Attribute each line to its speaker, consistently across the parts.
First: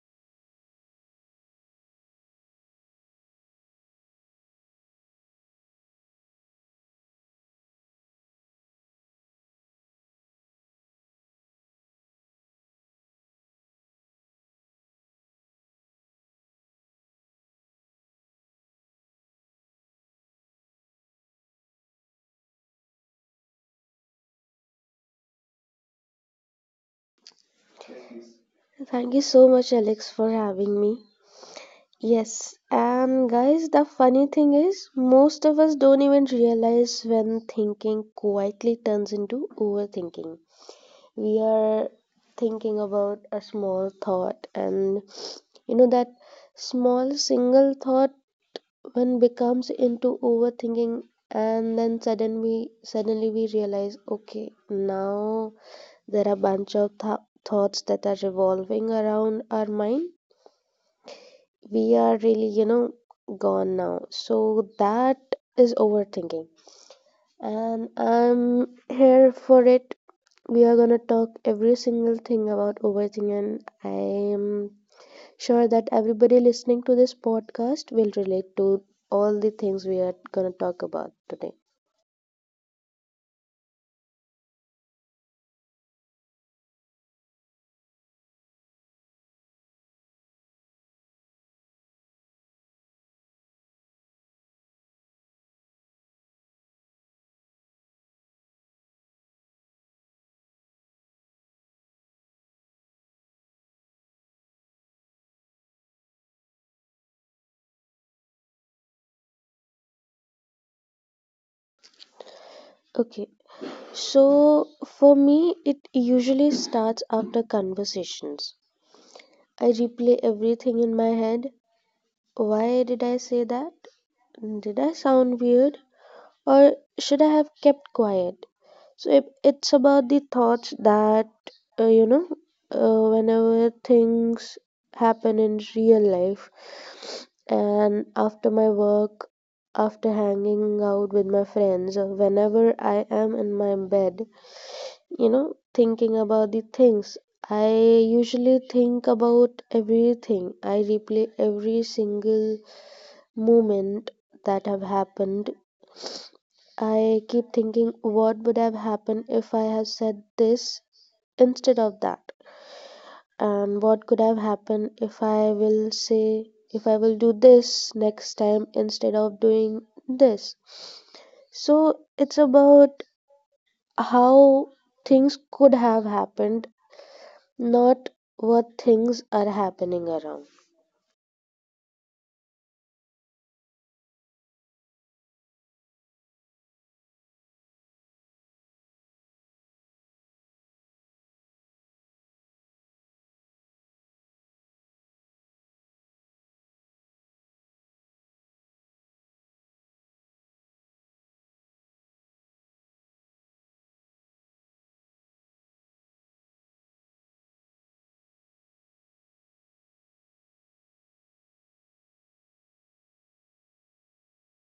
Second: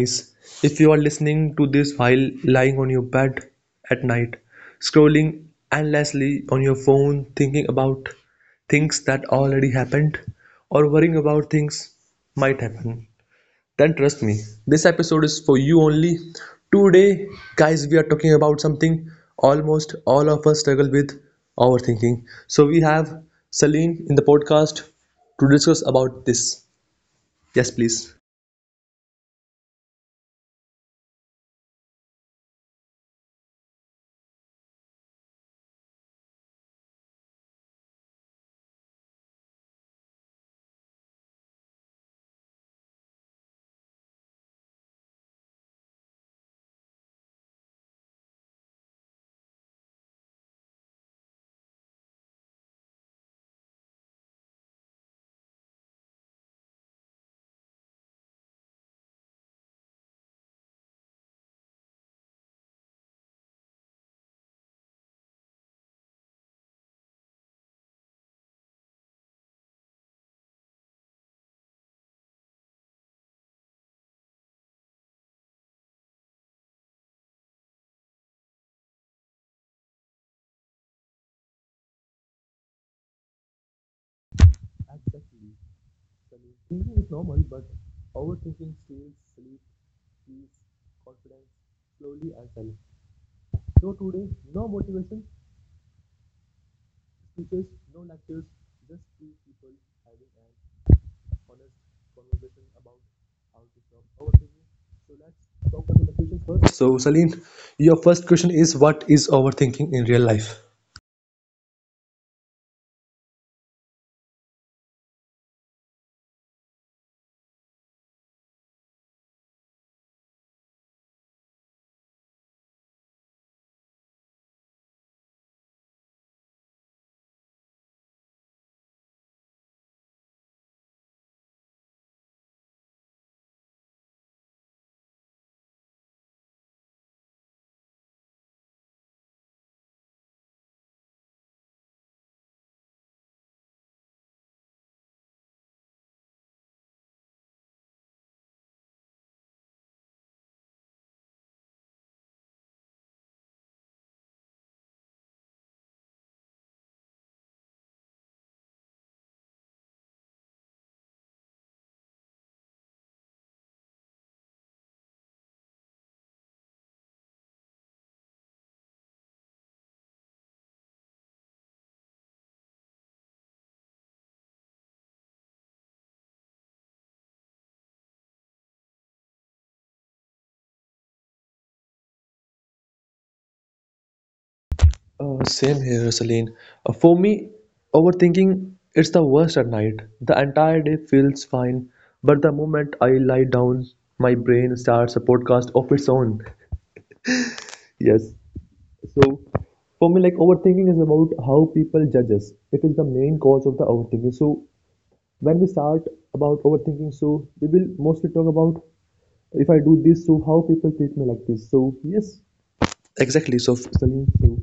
Speaker 1: guys. If you are listening to this while lying on your bed at night, scrolling endlessly on your phone, thinking about things that already happened, or worrying about things might happen, then trust me, this episode is for you only. Today, guys, we are talking about something almost all of us struggle with overthinking. So, we have Celine in the podcast to discuss about this. Yes, please.
Speaker 2: Thank you so much, Alex, for having me. Yes, and guys, the funny thing is, most of us don't even realize when thinking quietly turns into overthinking. We are thinking about a small thought, and that small single thought when becomes into overthinking, and then suddenly we realize, okay, now there are bunch of thoughts that are revolving around our mind, we are really gone now. So that is overthinking. And I'm here for it. We are gonna talk every single thing about overthinking. I'm sure that everybody listening to this podcast will relate to all the things we are gonna talk about today.
Speaker 1: Exactly. Sunny. Thinking is normal, but overthinking steals sleep, peace, confidence, slowly and self. So today, no motivation speeches, no lectures, just two people having an honest conversation about how to stop overthinking. So let's talk about the questions first. So Saleen, your first question is what is overthinking in real life?
Speaker 2: Okay, so for me, it usually starts after conversations. I replay everything in my head. Why did I say that? Did I sound weird? Or should I have kept quiet? So it's about the thoughts that, uh, you know, whenever things happen in real life, and after my work, after hanging out with my friends, or whenever I am in my bed, thinking about the things, I usually think about everything. I replay every single moment that have happened. I keep thinking, what would have happened if I have said this instead of that? And what could have happened if if I will do this next time instead of doing this? So it's about how things could have happened, not what things are happening around.
Speaker 1: Same here, Celine. For me, overthinking it's the worst at night. The entire day feels fine, but the moment I lie down, my brain starts a podcast of its own. Yes. So, for me, like overthinking is about how people judge us. It is the main cause of the overthinking. So, when we start about overthinking, so we will mostly talk about if I do this, so how people treat me like this. So, yes, exactly. So, Celine, so.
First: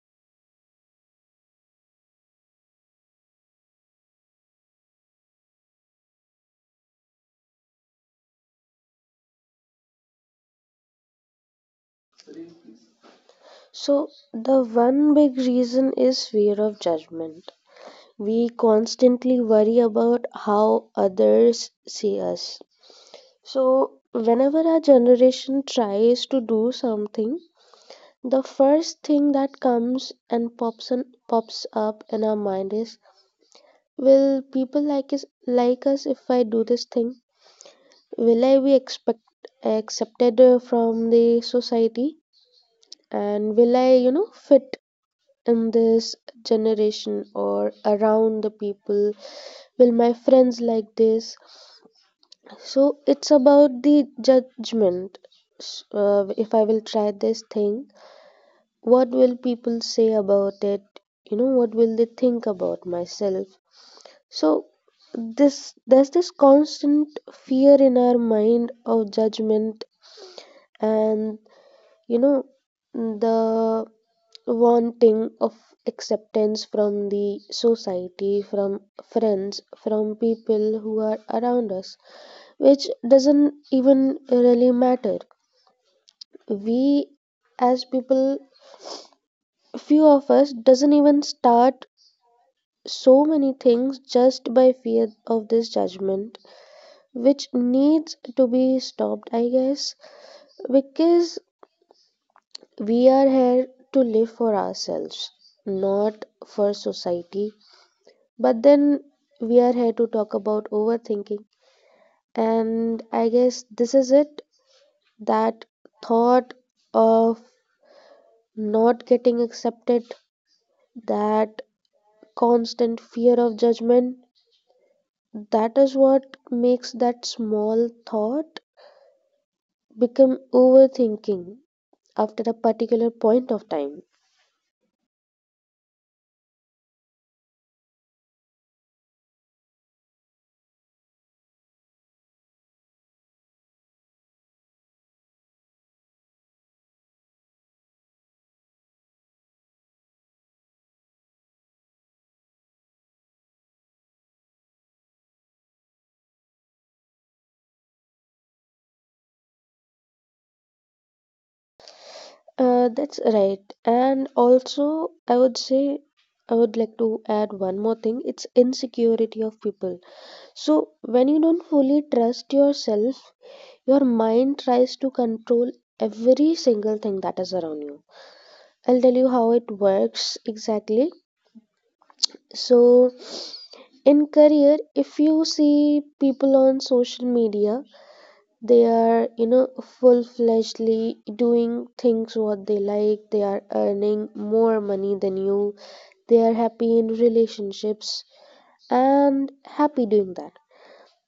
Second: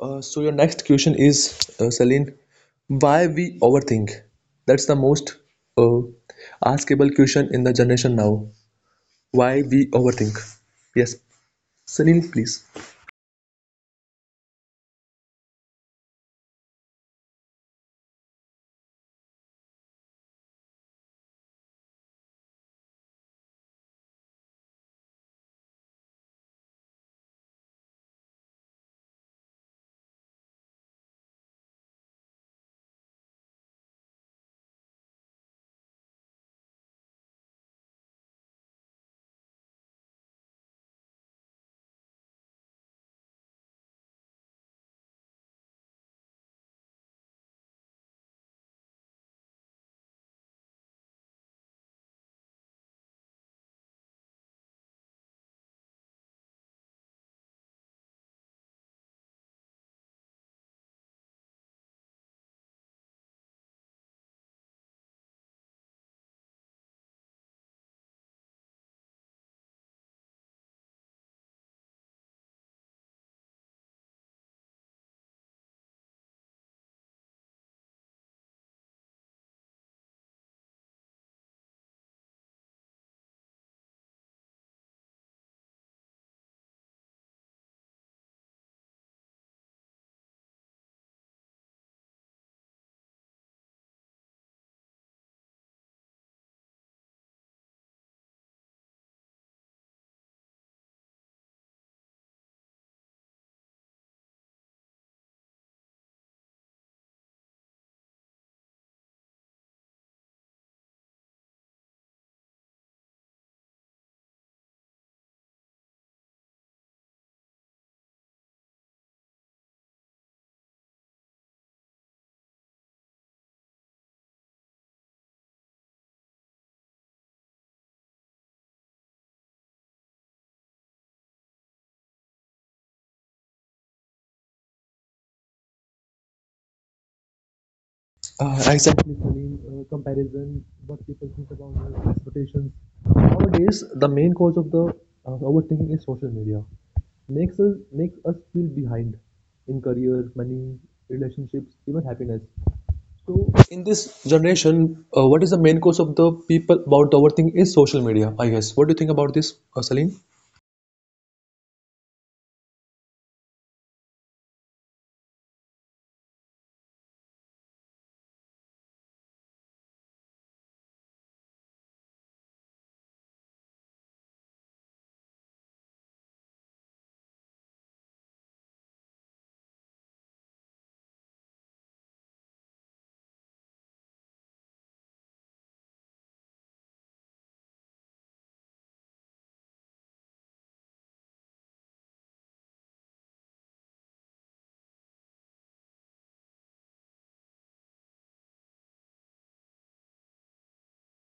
Speaker 1: So your next question is, Celine, why we overthink? That's the most uh, askable question in the generation now. Why we overthink? Yes, Celine, please.
Speaker 2: So the one big reason is fear of judgment. We constantly worry about how others see us. So, whenever our generation tries to do something, the first thing that comes and pops up in our mind is, will people like us if I do this thing? Will I be expect accepted from the society? And will I, fit in this generation or around the people? Will my friends like this? So it's about the judgment. If I will try this thing, what will people say about it? What will they think about myself? So this there's this constant fear in our mind of judgment and you know the wanting of acceptance from the society, from friends, from people who are around us, which doesn't even really matter. We as people, few of us doesn't even start so many things just by fear of this judgment, which needs to be stopped, I guess, because we are here to live for ourselves, not for society. But then we are here to talk about overthinking, and I guess this is it, that thought of not getting accepted, that constant fear of judgment. That is what makes that small thought become overthinking after a particular point of time.
Speaker 1: Exactly, Celine. Comparison, what people think about us, expectations. Nowadays, the main cause of the overthinking is social media. Makes us feel behind in career, money, relationships, even happiness. So in this generation, what is the main cause of the people about overthinking is social media, I guess. What do you think about this, Salim?
Speaker 2: That's right. And also, I would like to add one more thing, it's insecurity of people. So, when you don't fully trust yourself, your mind tries to control every single thing that is around you. I'll tell you how it works exactly. So, in career, if you see people on social media, they are, full fledgedly doing things what they like, they are earning more money than you, they are happy in relationships and happy doing that.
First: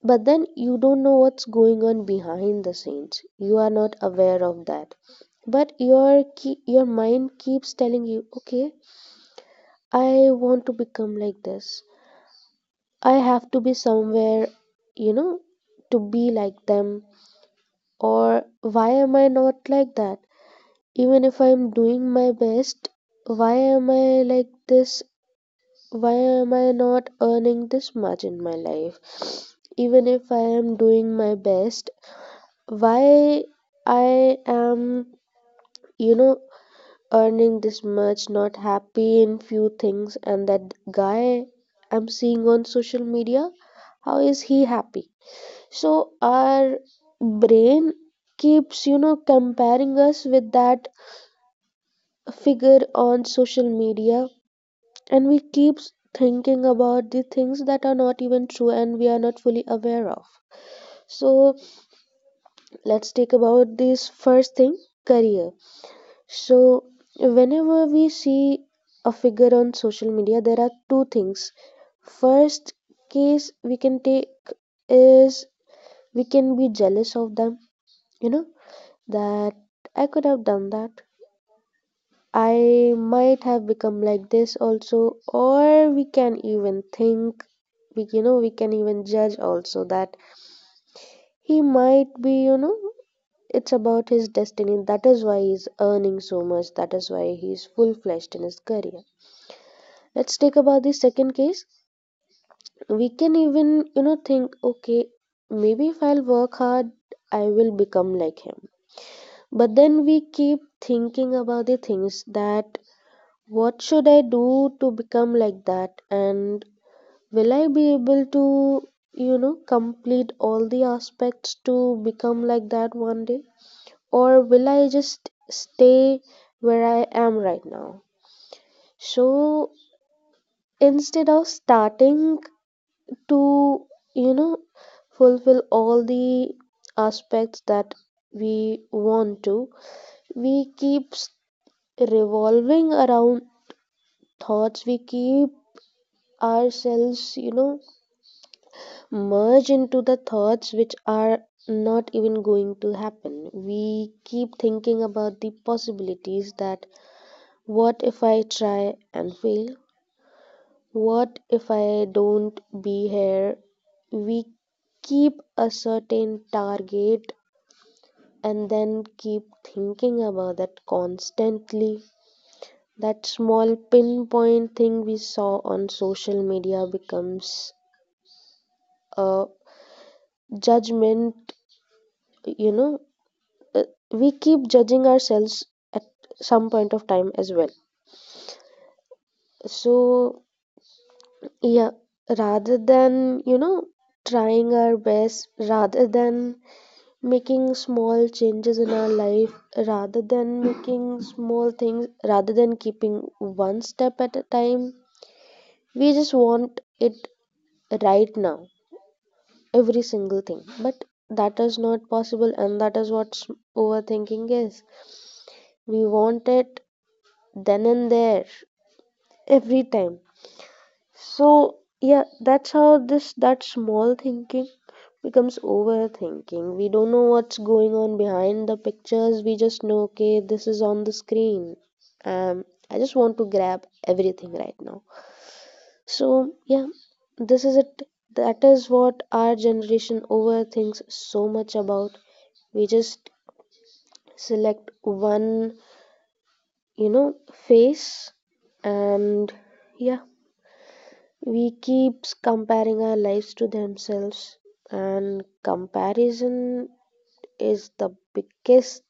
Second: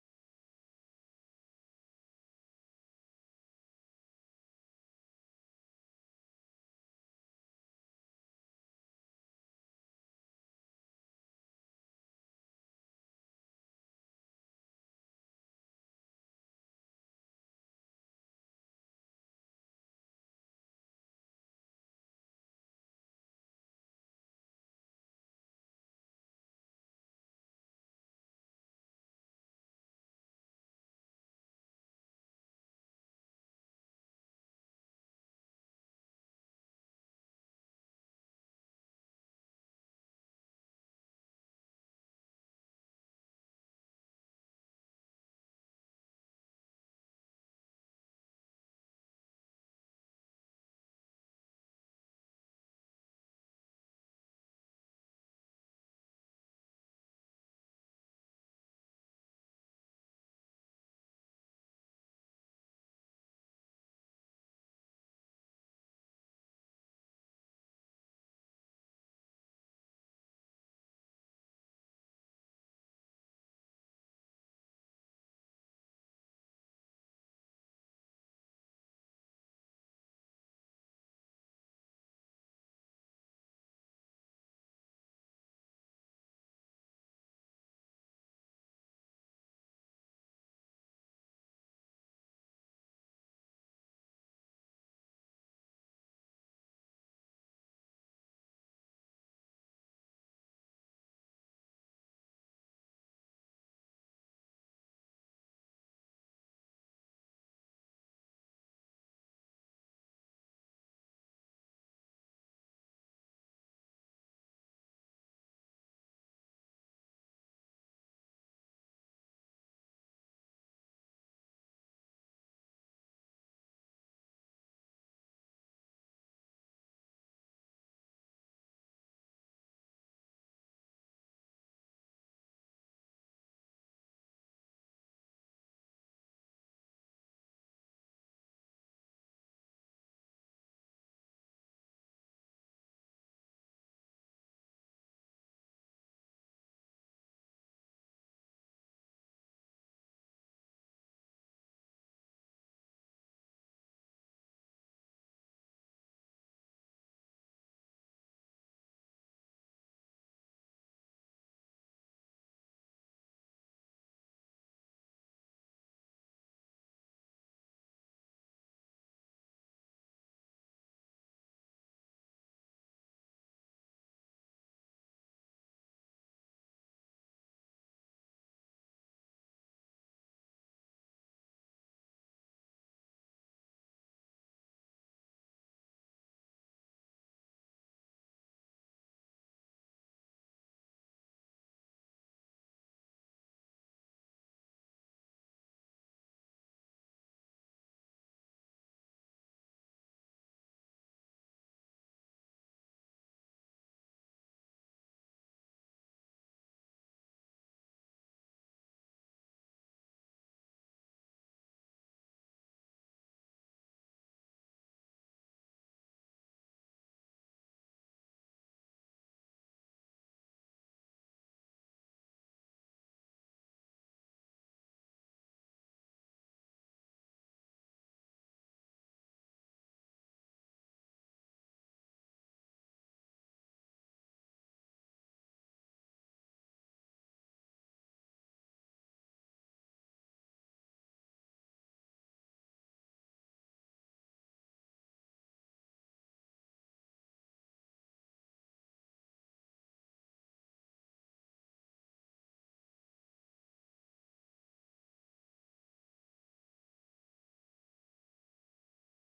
Speaker 2: But then you don't know what's going on behind the scenes. You are not aware of that. But your mind keeps telling you, okay, I want to become like this. I have to be somewhere, you know, to be like them. Or why am I not like that? Even if I'm doing my best, why am I like this? Why am I not earning this much in my life? Even if I am doing my best, why I am, you know, earning this much, not happy in few things, and that guy I'm seeing on social media, how is he happy? So our brain keeps, comparing us with that figure on social media, and we keeps thinking about the things that are not even true and we are not fully aware of. So let's take about this first thing, career. So, whenever we see a figure on social media, there are two things. First case we can take is, we can be jealous of them, you know, that I could have done that. I might have become like this also, or we can even think, we can even judge also that he might be. It's about his destiny. That is why he's earning so much. That is why he's full fledged in his career. Let's take about the second case. We can even, think, okay, maybe if I'll work hard, I will become like him. But then we keep thinking about the things that, what should I do to become like that? And will I be able to, complete all the aspects to become like that one day? Or will I just stay where I am right now? So instead of starting to, you know, fulfill all the aspects that we want to, we keep revolving around thoughts, we keep ourselves, merge into the thoughts which are not even going to happen. We keep thinking about the possibilities that, what if I try and fail? What if I don't be here? We keep a certain target and then keep thinking about that constantly. That small pinpoint thing we saw on social media becomes a judgment, you know. uh, We keep judging ourselves at some point of time as well. So, yeah, rather than, trying our best, rather than making small changes in our life, rather than making small things, rather than keeping one step at a time, we just want it right now, every single thing. But that is not possible, and that is what overthinking is. We want it then and there, every time. So yeah, that's how this that small thinking becomes overthinking. We don't know what's going on behind the pictures. We just know, okay, this is on the screen. Um, I just want to grab everything right now. So yeah, this is it. That is what our generation overthinks so much about. We just select one, you know, face. And yeah, we keeps comparing our lives to themselves, and comparison is the biggest,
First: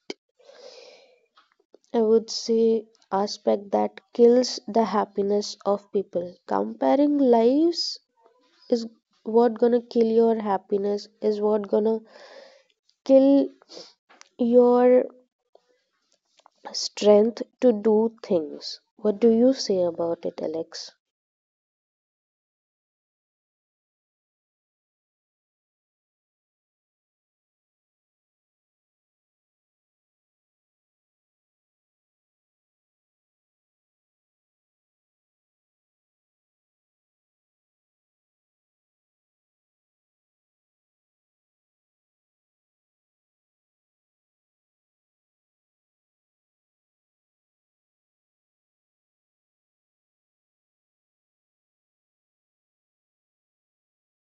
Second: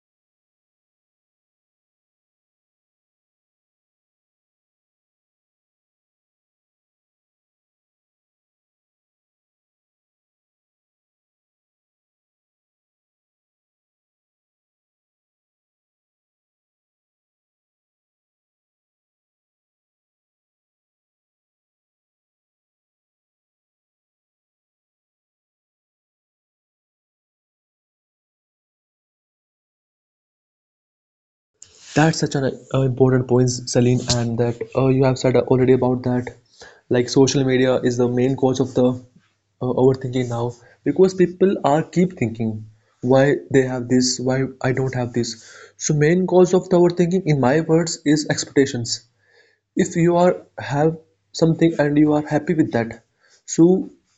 Speaker 2: I would say, aspect that kills the happiness of people. Comparing lives is what gonna kill your happiness, is what gonna kill your strength to do things. What do you say about it, Alex?
Speaker 1: That's such an important point, Salim, and that you have said already about that. Like social media is the main cause of the overthinking now because people are keep thinking why they have this, why I don't have this. So main cause of the overthinking, in my words, is expectations. If you are have something and you are happy with that, so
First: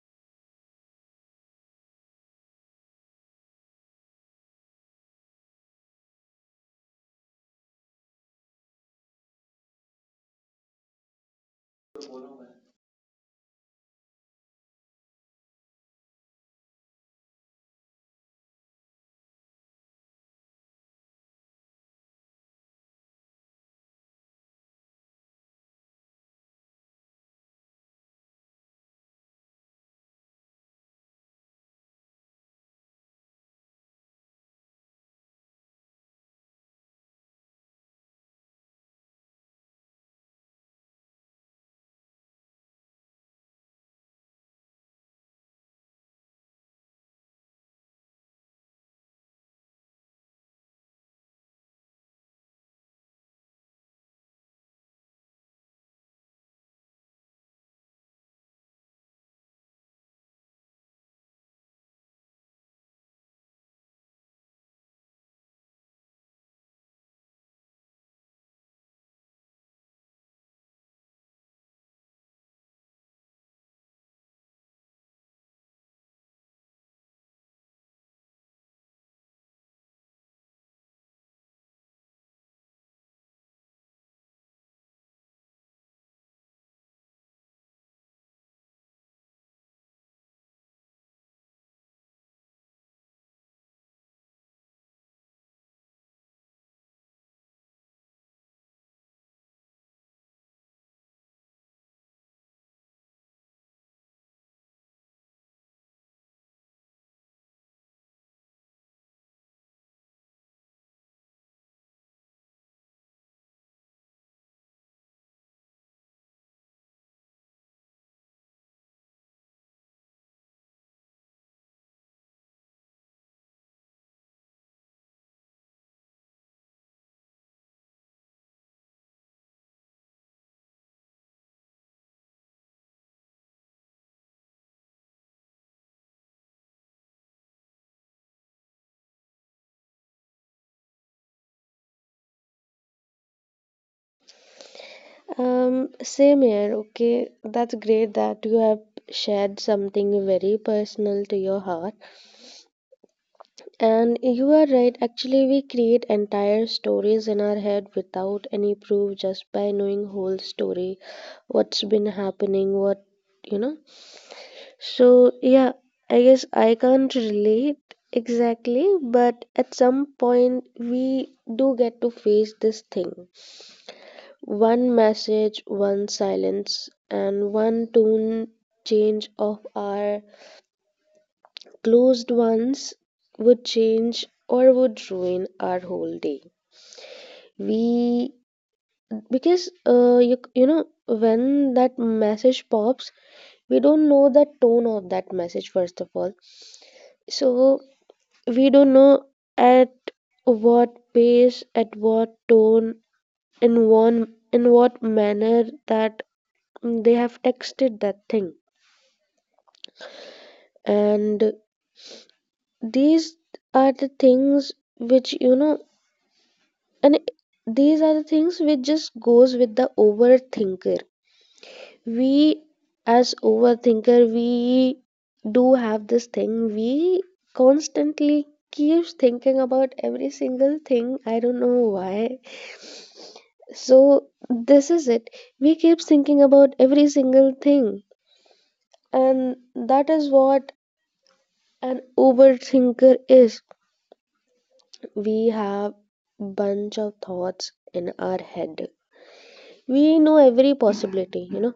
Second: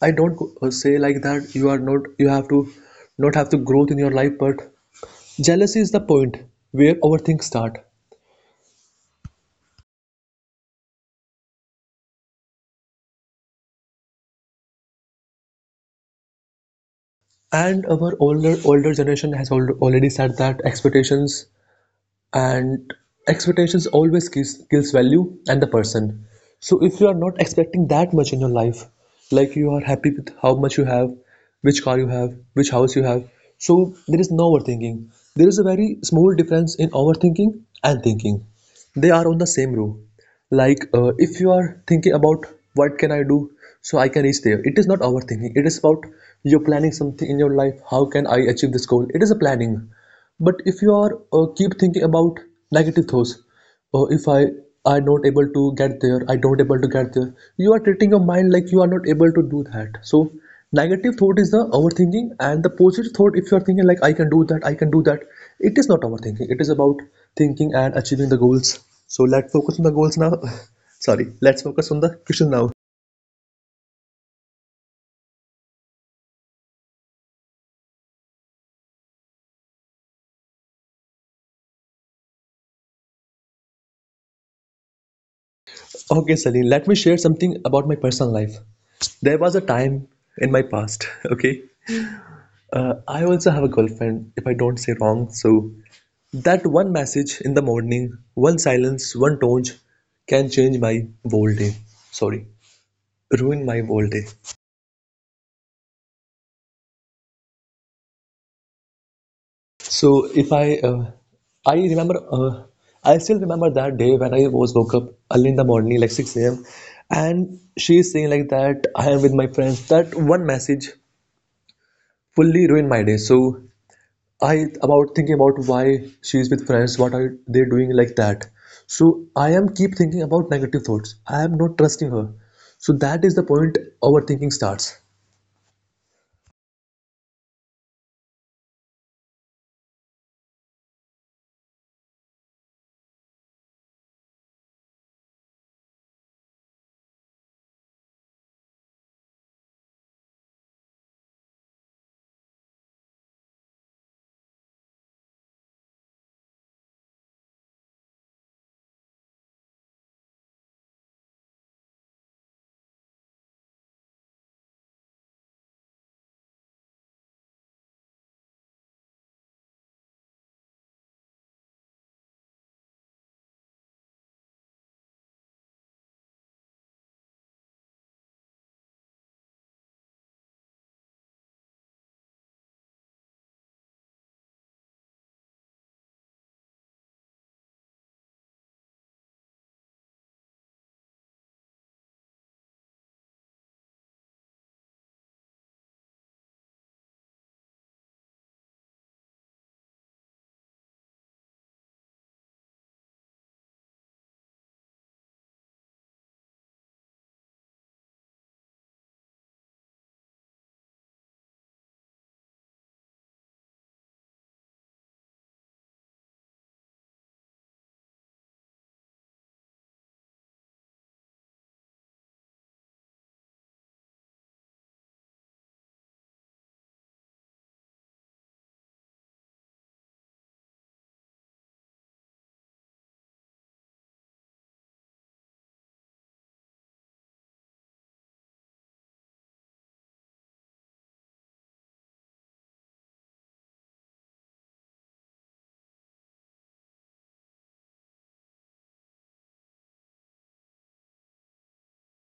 Speaker 1: I don't say like that you are not, you have to not have to growth in your life, but jealousy is the point where our things start, and our older generation has already said that expectations and expectations always kills value and the person. So if you are not expecting that much in your life, like you are happy with how much you have, which car you have, which house you have, so there is no overthinking. There is a very small difference in overthinking and thinking. They are on the same row. Like if you are thinking about what can I do so I can reach there, it is not overthinking. It is about you're planning something in your life. How can I achieve this goal? It is a planning. But if you are keep thinking about negative thoughts, if I are not able to get there, I don't able to get there, you are treating your mind like you are not able to do that. So negative thought is the overthinking, and the positive thought, if you are thinking like I can do that, I can do that, it is not overthinking. It is about thinking and achieving the goals. So let's focus on the goals now. Sorry, let's focus on the question now. Okay, Salim, let me share something about my personal life. There was a time in my past, okay? I also have a girlfriend, if I don't say wrong. So, that one message in the morning, one silence, one tone can change my whole day. Sorry, ruin my whole day. So if I remember, I still remember that day when I was woke up early in the morning, like 6 a.m. And she is saying like that, I am with my friends. That one message fully ruined my day. So I about thinking about why she is with friends, what are they doing like that. So I am keep thinking about negative thoughts. I am not trusting her. So that is the point overthinking starts.
Speaker 2: Same here. Okay, that's great that you have shared something very personal to your heart. And you are right, actually, we create entire stories in our head without any proof, just by knowing whole story, what's been happening, what you know. So, yeah, I guess I can't relate exactly, but at some point, we do get to face this thing. One message, one silence, and one tone change of our closed ones would change or would ruin our whole day. We, because when that message pops, we don't know the tone of that message first of all. So we don't know at what pace, at what tone, in what manner that they have texted that thing, and these are the things which you know, and these are the things which just goes with the overthinker. We, as overthinker, we do have this thing, we constantly keeps thinking about every single thing, I don't know why. So this is it. We keeps thinking about every single thing, and that is what an overthinker is. We have bunch of thoughts in our head, we know every possibility,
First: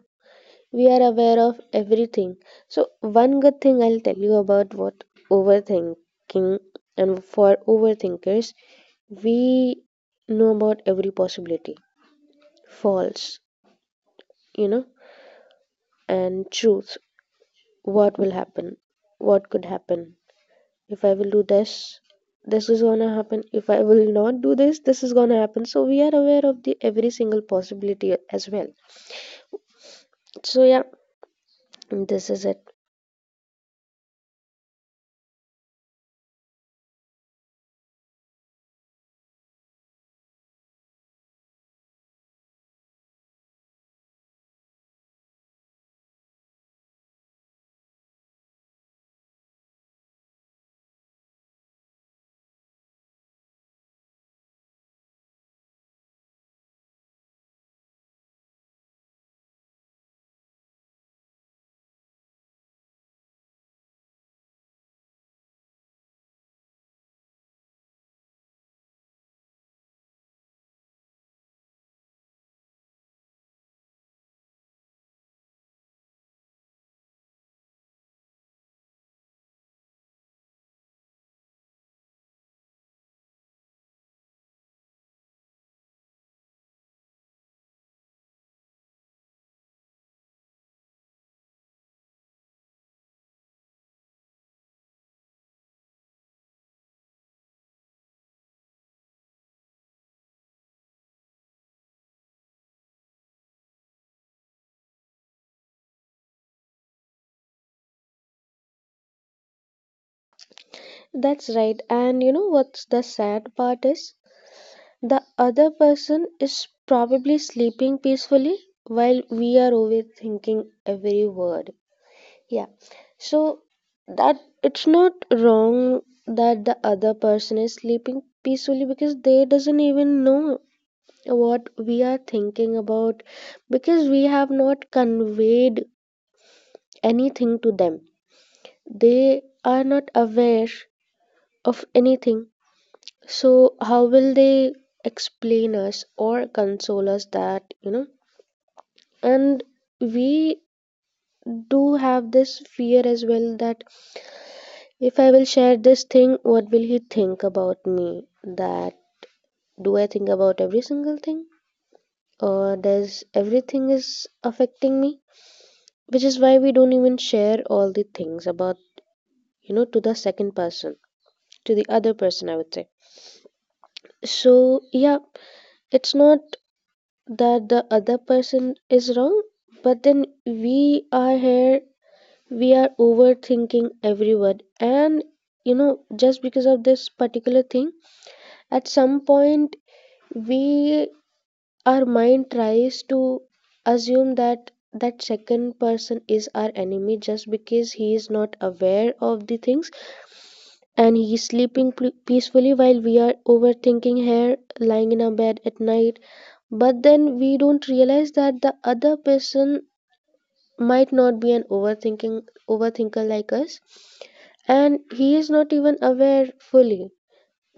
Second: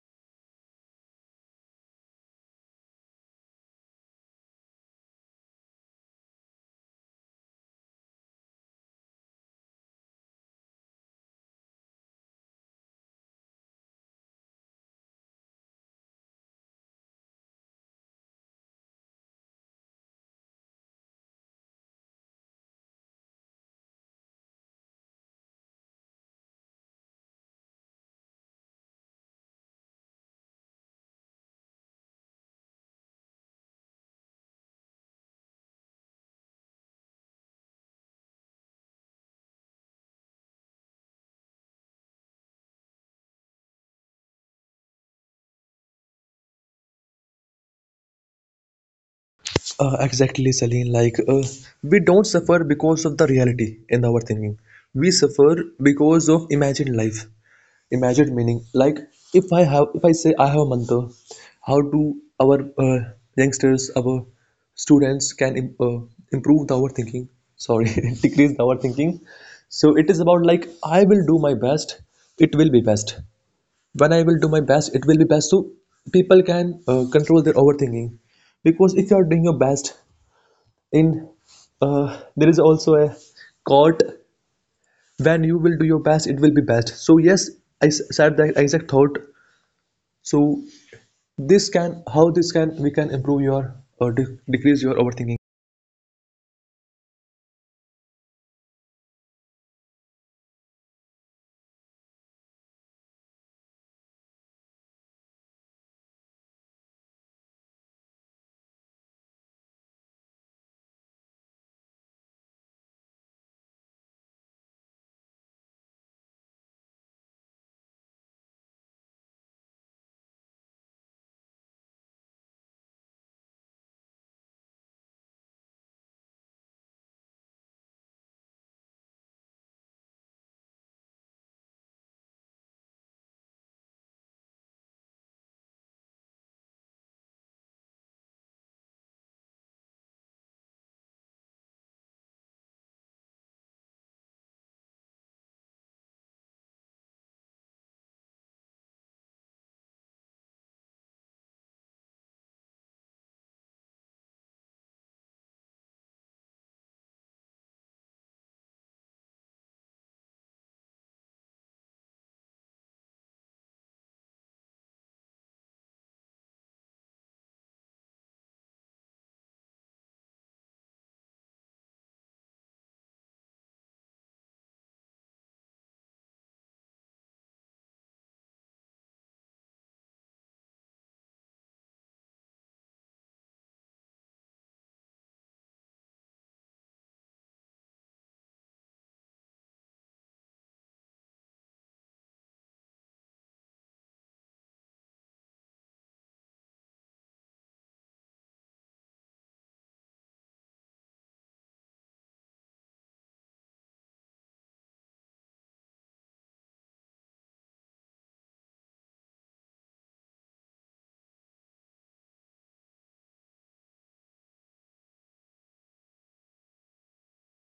Speaker 2: we are aware of everything. So one good thing I'll tell you about what overthinking and for overthinkers, we know about every possibility, false you know and truth. What will happen, what could happen. If I will do this, this is gonna happen. If I will not do this, this is gonna happen. So we are aware of the every single possibility as well. So yeah, this is it.
Speaker 1: Exactly, Celine. We don't suffer because of the reality in our thinking. We suffer because of imagined life, imagined meaning. Like, if I have, if I say I have a mantra, how do our youngsters, our students can improve the overthinking? Sorry, decrease the overthinking. So it is about like I will do my best. It will be best. When I will do my best, it will be best. So people can control their overthinking, because if you are doing your best in there is also a court, when you will do your best it will be best. So yes, I said that exact thought. So this can how this can we can improve your or decrease your overthinking.
Speaker 2: That's right. And you know what's the sad part is? The other person is probably sleeping peacefully while we are overthinking every word. Yeah. So that it's not wrong that the other person is sleeping peacefully because they doesn't even know what we are thinking about, because we have not conveyed anything to them. They are not aware of anything. So, how will they explain us or console us that? And we do have this fear as well that if I will share this thing, what will he think about me? That do I think about every single thing? Or does everything is affecting me? Which is why we don't even share all the things about, to the second person, to the other person I would say. So yeah, it's not that the other person is wrong, but then we are here, we are overthinking every word and, just because of this particular thing, at some point we, our mind tries to assume that that second person is our enemy just because he is not aware of the things and he is sleeping peacefully while we are overthinking here lying in our bed at night. But then we don't realize that the other person might not be an overthinking overthinker like us, and he is not even aware fully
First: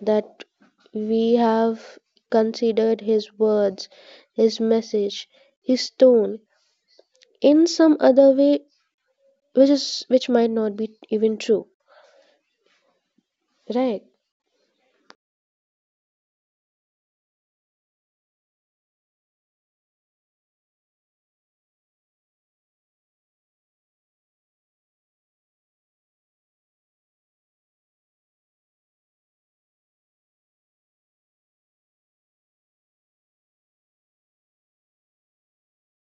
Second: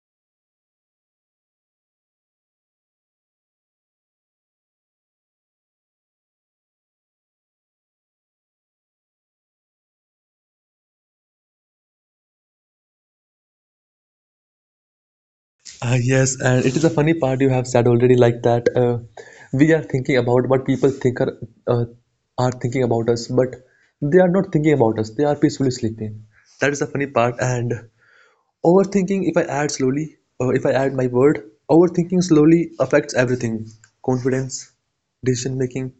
Speaker 2: that we have considered his words, his message, his tone in some other way, which is which might not be even true. Right,
Speaker 1: Yes, and it is a funny part you have said already like that, we are thinking about what people think uh, are thinking about us, but they are not thinking about us. They are peacefully sleeping. That is the funny part. And overthinking, if I add slowly, or if I add my word, overthinking slowly affects everything: confidence, decision making,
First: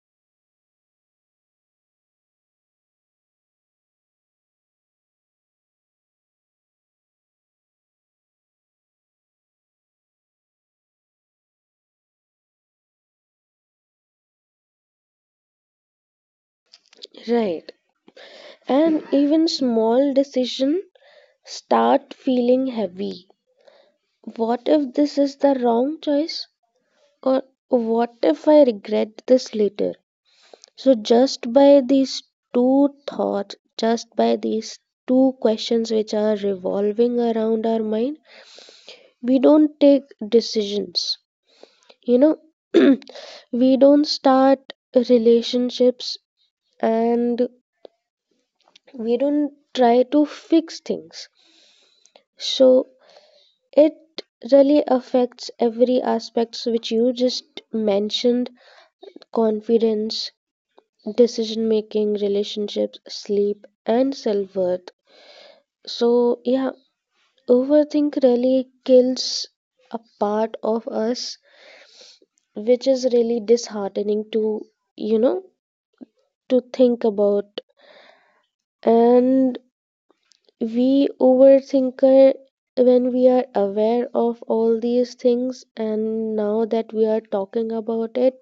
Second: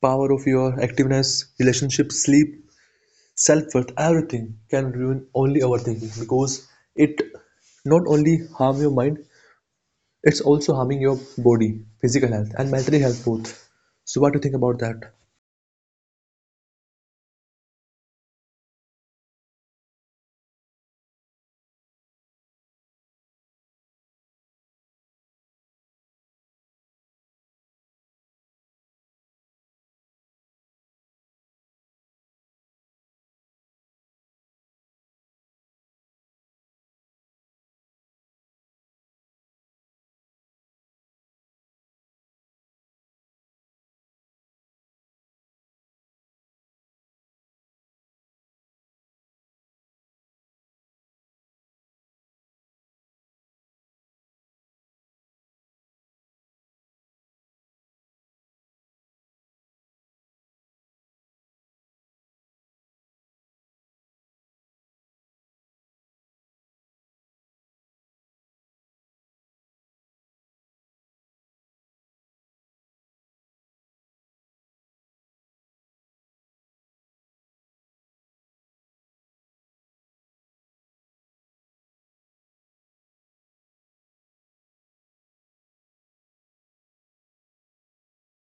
Speaker 1: power of your activeness, relationships, sleep, self worth. Everything can ruin only overthinking, because it not only harm your mind, it's also harming your body, physical health, and mental health both. So, what do you think about that?
Speaker 2: right. And even small decision start feeling heavy. What if this is the wrong choice? Or what if I regret this later? So just by these two thoughts, just by these two questions which are revolving around our mind, we don't take decisions. You know, we don't start relationships, and we don't try to fix things. So it really affects every aspects which you just mentioned: confidence, decision making, relationships, sleep, and self worth. So, yeah, overthink really kills a part of us, which is really disheartening to, you know, to think about. And we overthinker, when we are aware of all these things, and now that we are talking about it,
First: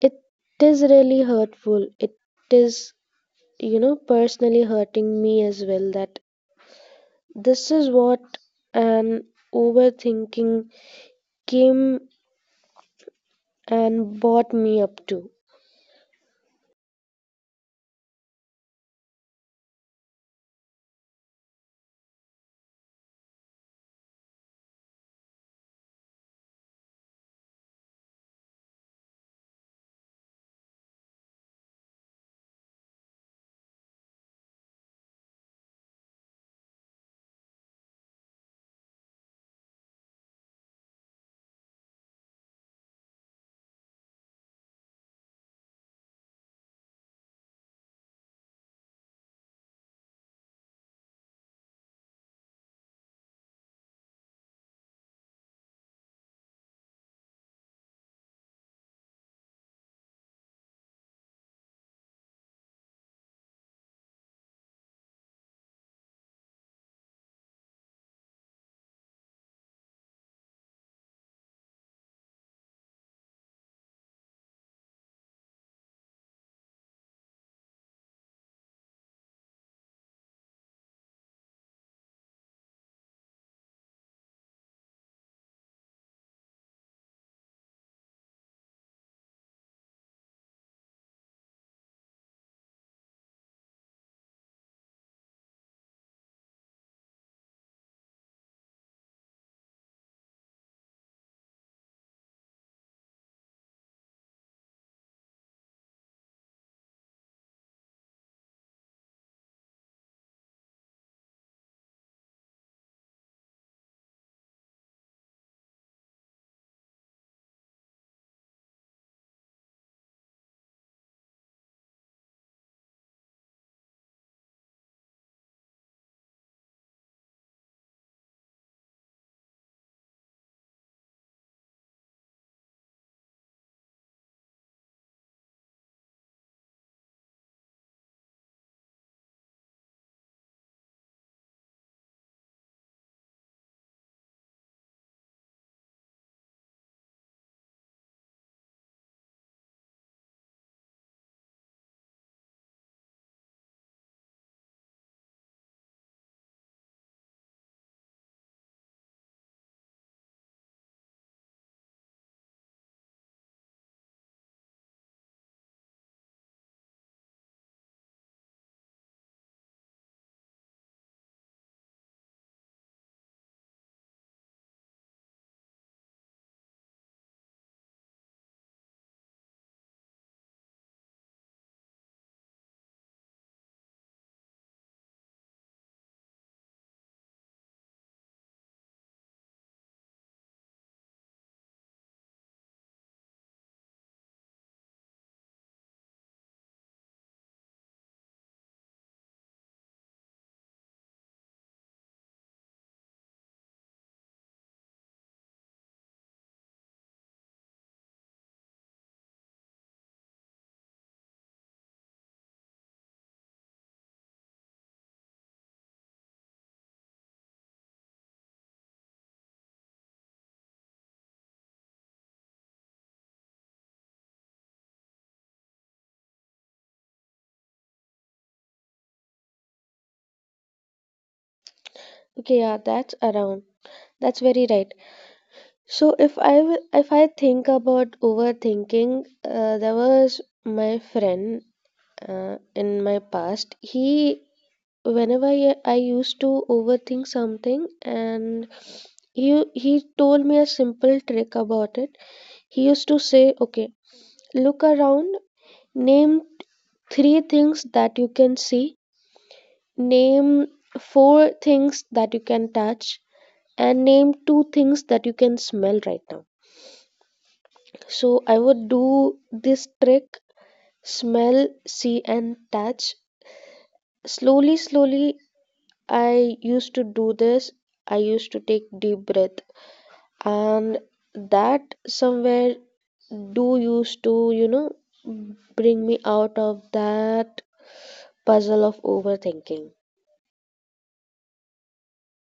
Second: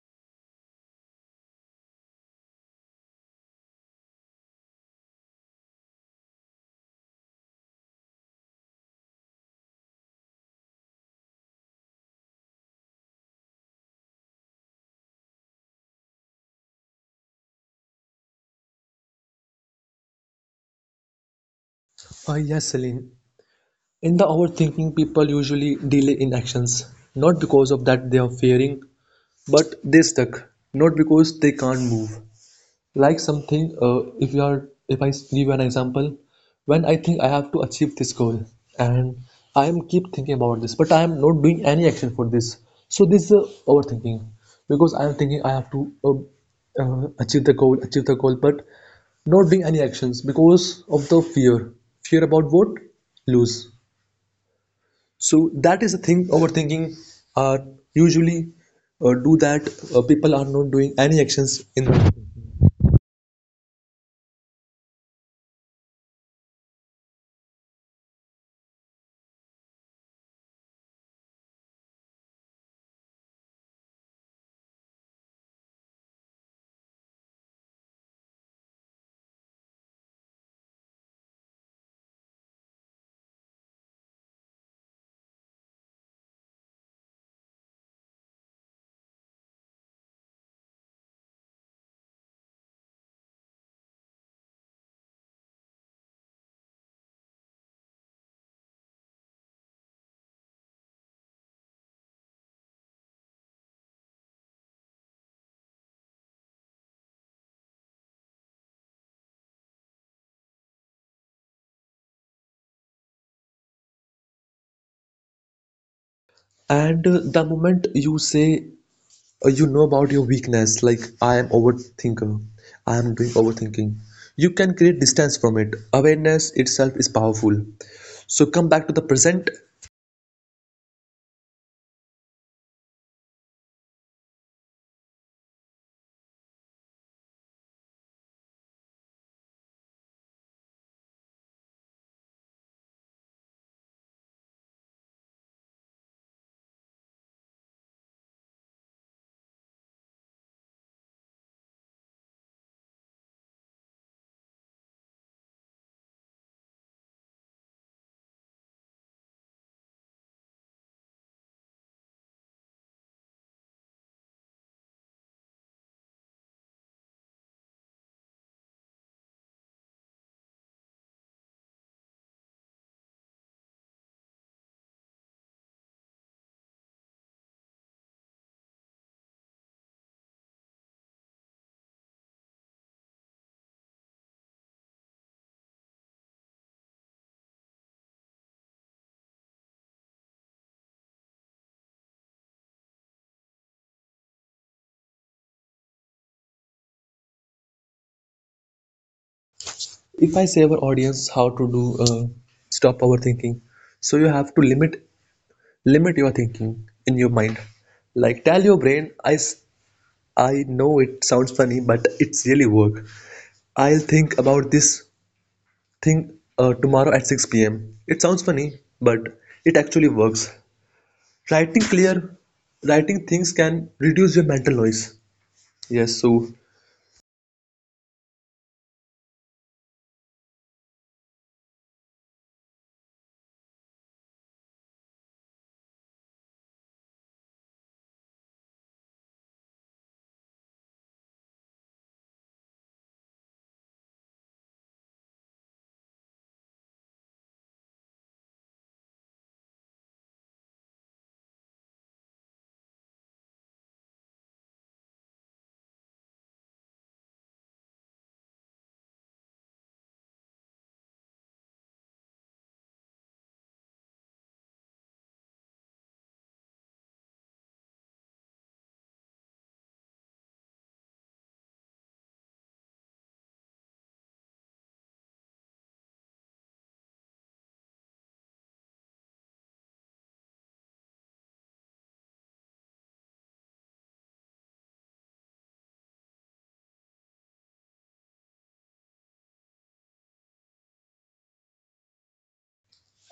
Speaker 2: it is really hurtful. It is, you know, personally hurting me as well that this is what an overthinking came and bought me up to.
Speaker 1: Ah yes, Celine. In the overthinking, people usually delay in actions, not because of that they are fearing. But they stuck, not because they can't move. Like something, if you are, if I give an example, when I think I have to achieve this goal, and I am keep thinking about this, but I am not doing any action for this. So this is overthinking, because I am thinking I have to achieve the goal, but not doing any actions because of the fear. Fear about what? Lose. So that is the thing. Overthinking are usually do that. People are not doing any actions in that. And the moment you say you know about your weakness, like I am overthinker, I am doing overthinking, you can create distance from it. Awareness itself is powerful. So come back to the present. If I say our audience how to do stop overthinking, so you have to limit your thinking in your mind. Like tell your brain, I know it sounds funny, but it's really work. I'll think about this thing tomorrow at 6 pm. It sounds funny, but it actually works. Writing clear, writing things can reduce your mental noise. Yes, so
Speaker 2: Okay, yeah, that's around. That's very right. So if if I think about overthinking, there was my friend in my past. He, whenever I used to overthink something, and he told me a simple trick about it. He used to say, "Okay, look around, name three things that you can see, name four things that you can touch, and name two things that you can smell right now." So I would do this trick: smell, see, and touch. Slowly, slowly, I used to do this. I used to take deep breath, and that somewhere do used to, you know, bring me out of that puzzle of overthinking.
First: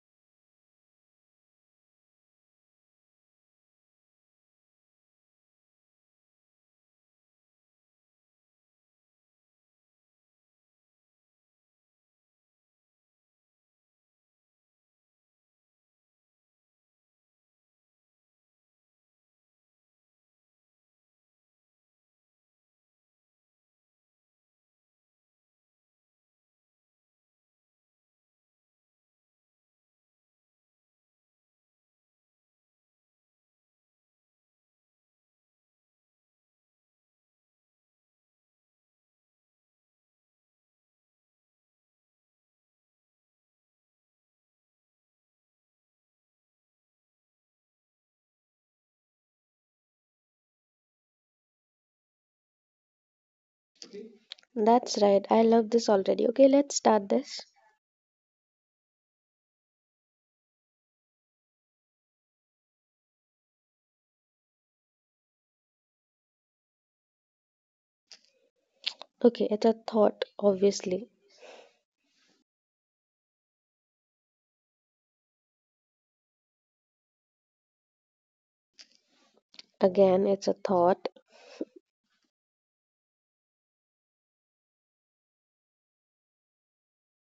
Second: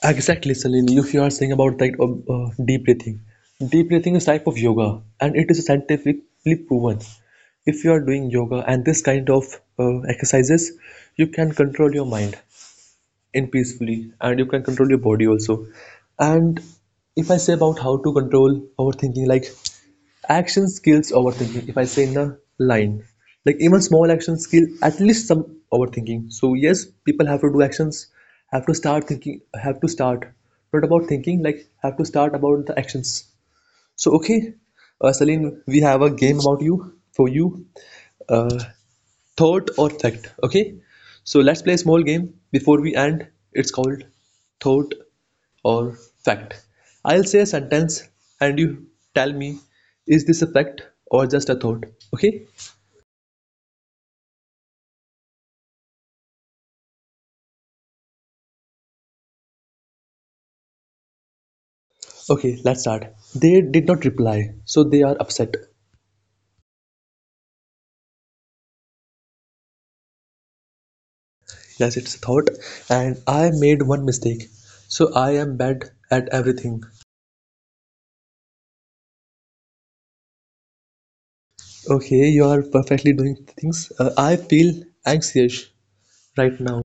Speaker 1: exactly, Salil. If you are saying about that deep breathing is type of yoga, and it is scientifically proven. If you are doing yoga and this kind of exercises, you can control your mind and peacefully, and you can control your body also. And if I say about how to control overthinking, like action skills overthinking, if I say in a line, like even small action skill at least some overthinking. So yes, people have to do actions, have to start thinking, have to start not about thinking, like have to start about the actions. So okay, Salim, we have a game about you, for you, uh, thought or fact, okay? So let's play a small game before we end. It's called thought or fact. I'll say a sentence, and you tell me, is this a fact or just a thought? Okay.
Speaker 2: That's right. I love this already. Okay, let's start this.
Speaker 1: Okay, let's start. They did not reply, so they are upset.
Speaker 2: Okay, it's a thought, obviously.
Speaker 1: Yes, it's a thought. And I made one mistake, so I am bad at everything.
Speaker 2: Again, it's a thought.
Speaker 1: Okay, you are perfectly doing things. I feel anxious right now.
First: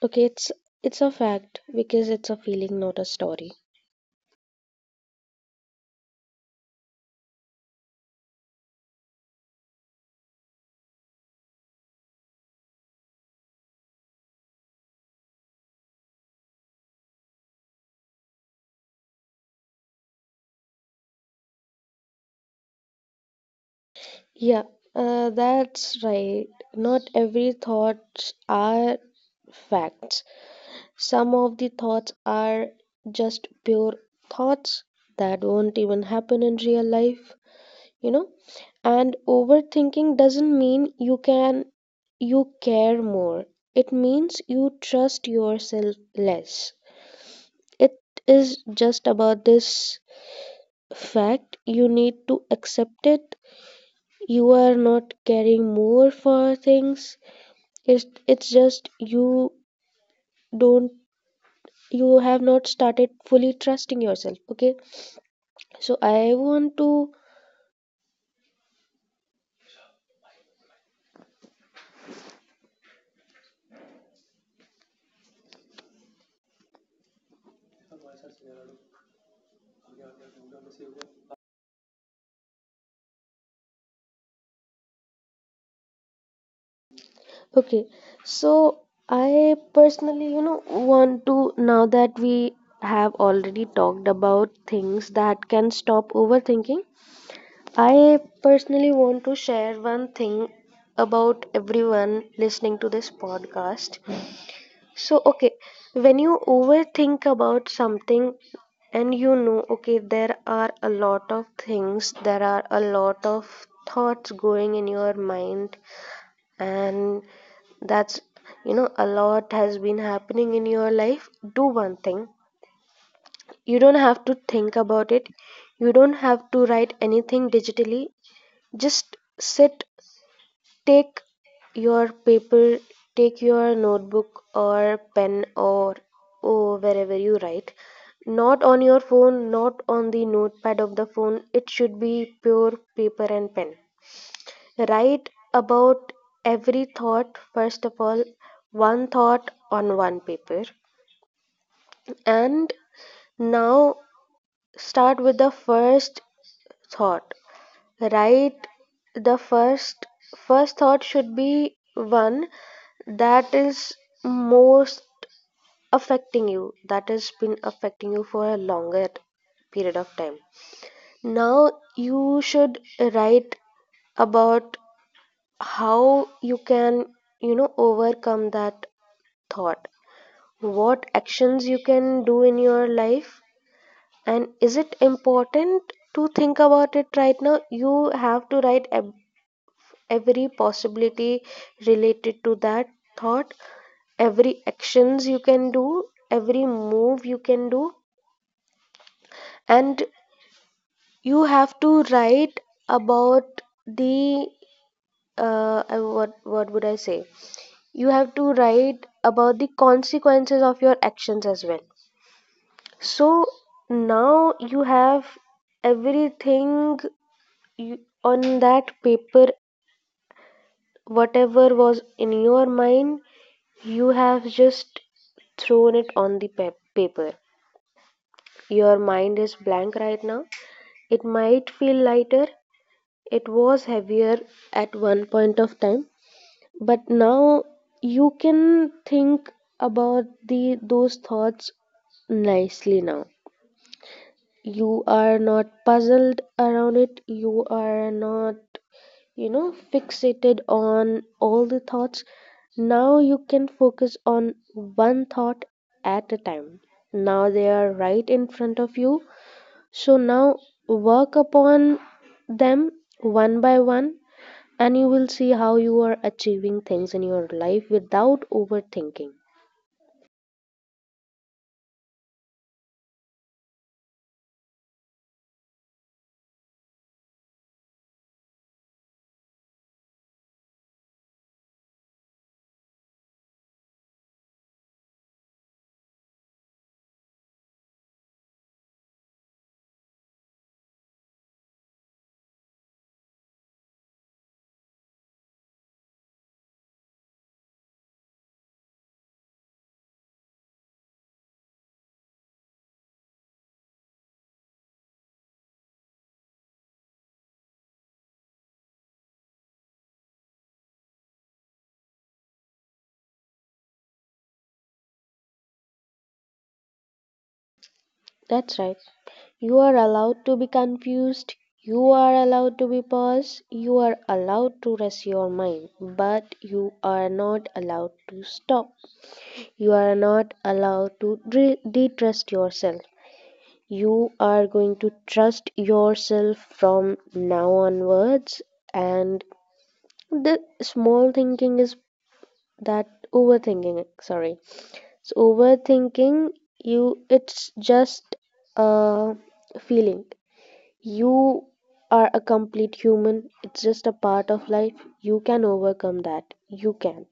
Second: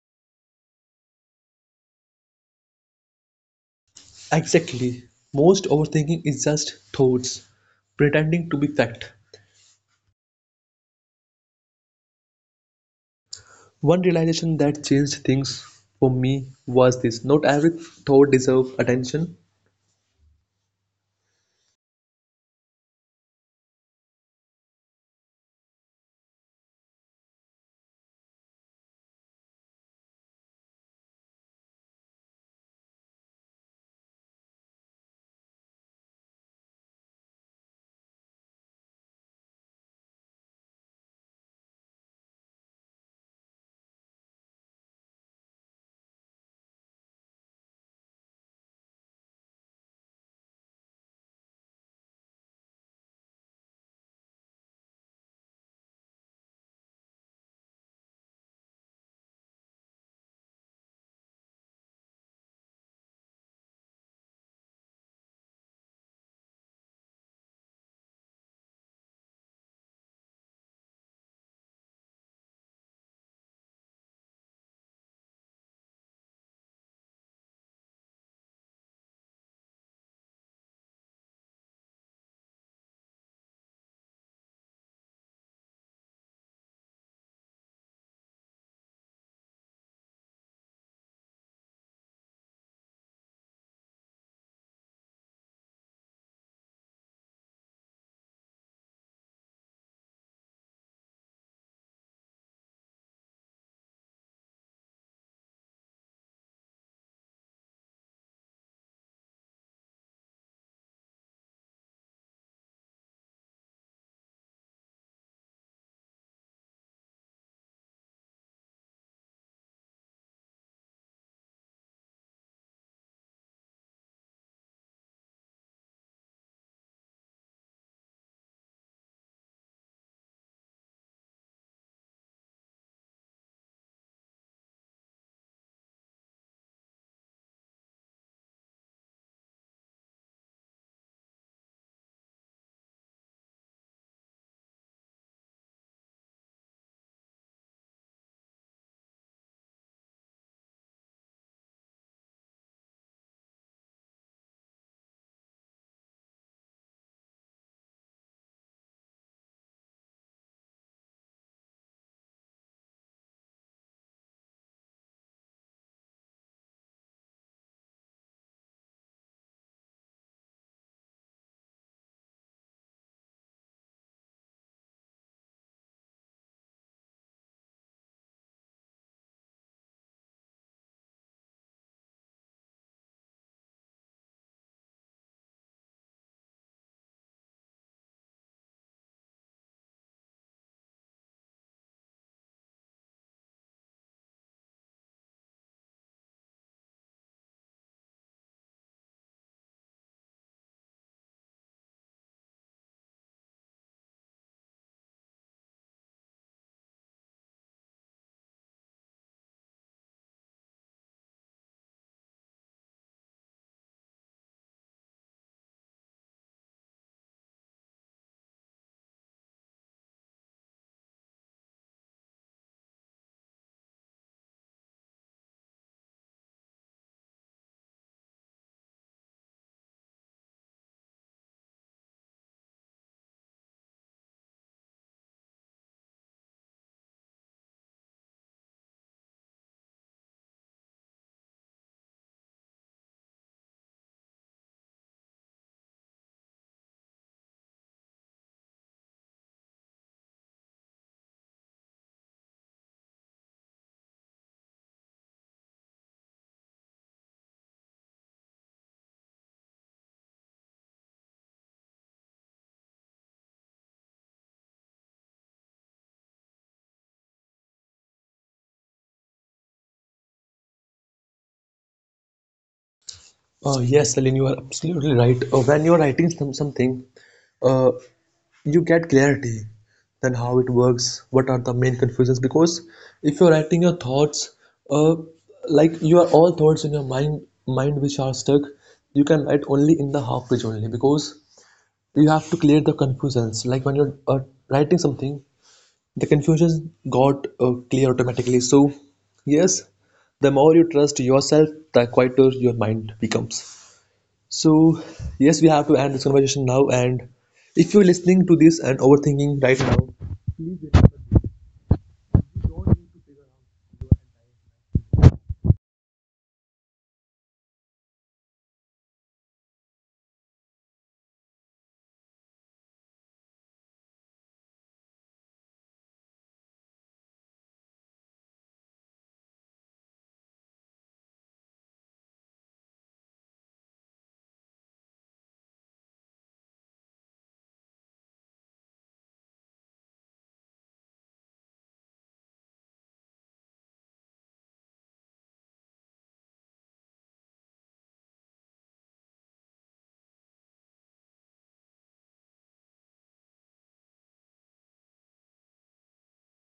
Speaker 2: Okay, it's a fact because it's a feeling, not a story.
Speaker 1: Exactly. Most overthinking is just thoughts pretending to be fact. One realization that changed things for me was this: not every thought deserves attention.
Speaker 2: Yeah, that's right. Not every thoughts are facts. Some of the thoughts are just pure thoughts that won't even happen in real life, you know? And overthinking doesn't mean you care more. It means you trust yourself less. It is just about this fact, you need to accept it. You are not caring more for things, it's just you don't, you have not started fully trusting yourself. Okay, so I want to, okay, so I personally, you know, want to, now that we have already talked about things that can stop overthinking, I personally want to share one thing about everyone listening to this podcast. So, okay, when you overthink about something, and you know, okay, there are a lot of things, there are a lot of thoughts going in your mind, and that's, you know, a lot has been happening in your life. Do one thing: you don't have to think about it, you don't have to write anything digitally, just sit, take your paper, take your notebook or pen or oh, wherever you write. Not on your phone, not on the notepad of the phone. It should be pure paper and pen. Write about every thought, first of all, one thought on one paper. And now start with the first thought. Right, the first thought should be one that is most affecting you, that has been affecting you for a longer period of time. Now you should write about how you can, you know, overcome that thought, what actions you can do in your life, and is it important to think about it right now. You have to write every possibility related to that thought, every actions you can do, every move you can do, and you have to write about the what would I say, you have to write about the consequences of your actions as well. So now you have everything, you, on that paper, whatever was in your mind. You have just thrown it on the paper. Your mind is blank right now. It might feel lighter. It was heavier at one point of time, but now you can think about the those thoughts nicely now. You are not puzzled around it. You are not, you know, fixated on all the thoughts. Now you can focus on one thought at a time. Now they are right in front of you. So now work upon them one by one, and you will see how you are achieving things in your life without overthinking.
Speaker 1: Yes, Aline, you are absolutely right. When you are writing something, uh, you get clarity. Then how it works, what are the main confusions? Because if you're writing your thoughts, uh, like you are all thoughts in your mind which are stuck, you can write only in the half page only, because you have to clear the confusions. Like when you're writing something, the confusion got clear automatically. So yes, the more you trust yourself, the quieter your mind becomes. So yes, we have to end this conversation now, and if you're listening to this and overthinking right now.
Speaker 2: That's right. You are allowed to be confused. You are allowed to be paused. You are allowed to rest your mind. But you are not allowed to stop. You are not allowed to detrust yourself. You are going to trust yourself from now onwards. And the small thinking is that overthinking. Sorry. So overthinking, you, it's just a feeling, you are a complete human. It's just a part of life. You can overcome that. You can.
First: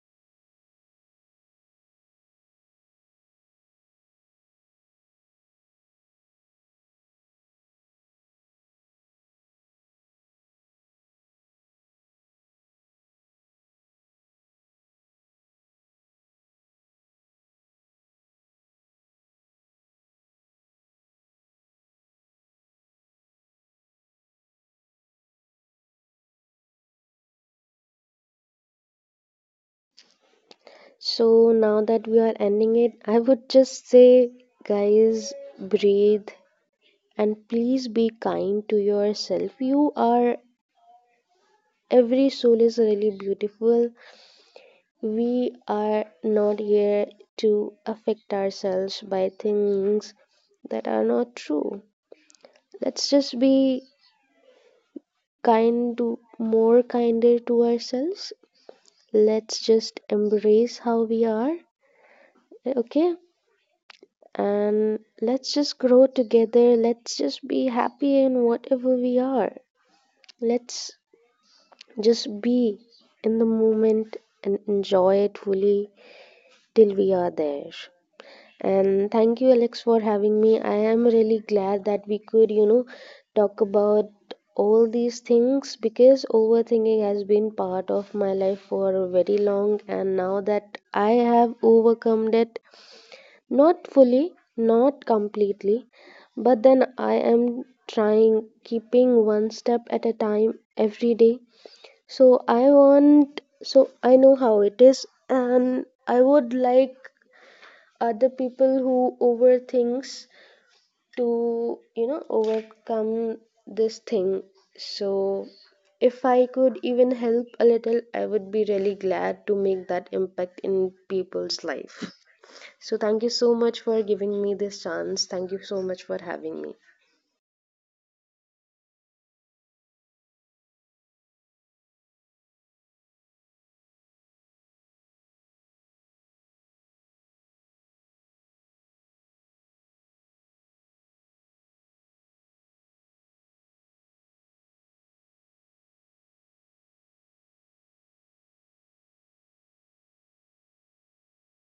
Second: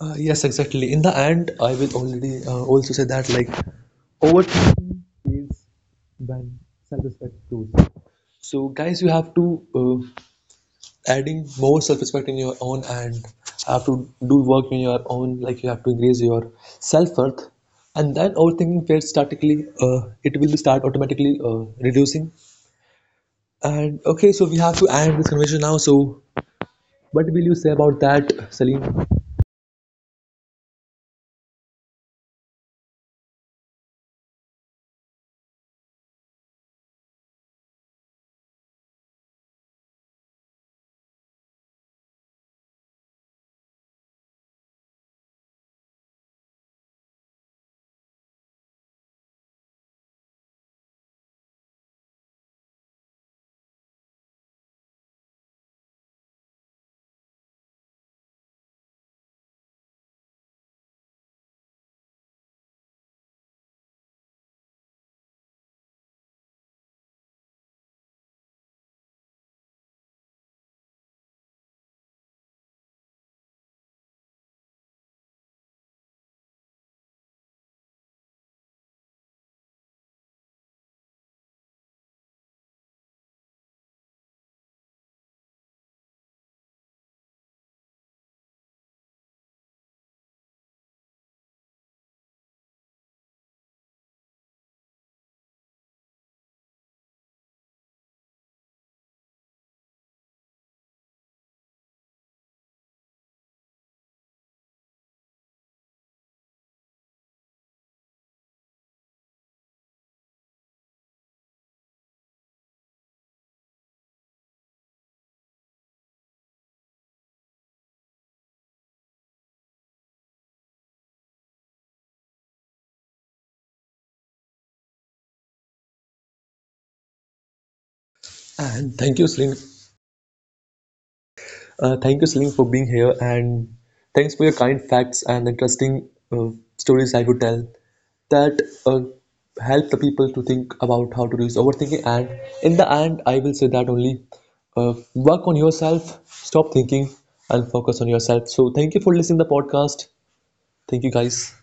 Speaker 1: Yes, exactly, in the end I will already also say that like overthinking is when self-respect grows. So guys, you have to uh, adding more self-respect in your own, and have to do work in your own, like you have to increase your self-worth, and then overthinking will statically it will start automatically reducing. And okay, so we have to end this conversation now. So what will you say about that, Salim?
Speaker 2: So now that we are ending it, I would just say, guys, breathe and please be kind to yourself. You are, every soul is really beautiful. We are not here to affect ourselves by things that are not true. Let's just be kind to more kinder to ourselves, let's just embrace how we are, okay, and let's just grow together, let's just be happy in whatever we are, let's just be in the moment and enjoy it fully till we are there. And thank you, Alex, for having me. I am really glad that we could, you know, talk about all these things, because overthinking has been part of my life for very long. And now that I have overcome it, not fully, not completely, but then I am trying, keeping one step at a time every day. So I know how it is, and I would like other people who overthinks to, you know, overcome this thing. So if I could even help a little, I would be really glad to make that impact in people's life. So thank you so much for giving me this chance, thank you so much for having me.
Speaker 1: And thank you, Salim. Thank you, Selim, for being here, and thanks for your kind facts and interesting stories I would tell that help the people to think about how to reduce overthinking. And in the end, I will say that only work on yourself, stop thinking, and focus on yourself. So, thank you for listening to the podcast. Thank you, guys.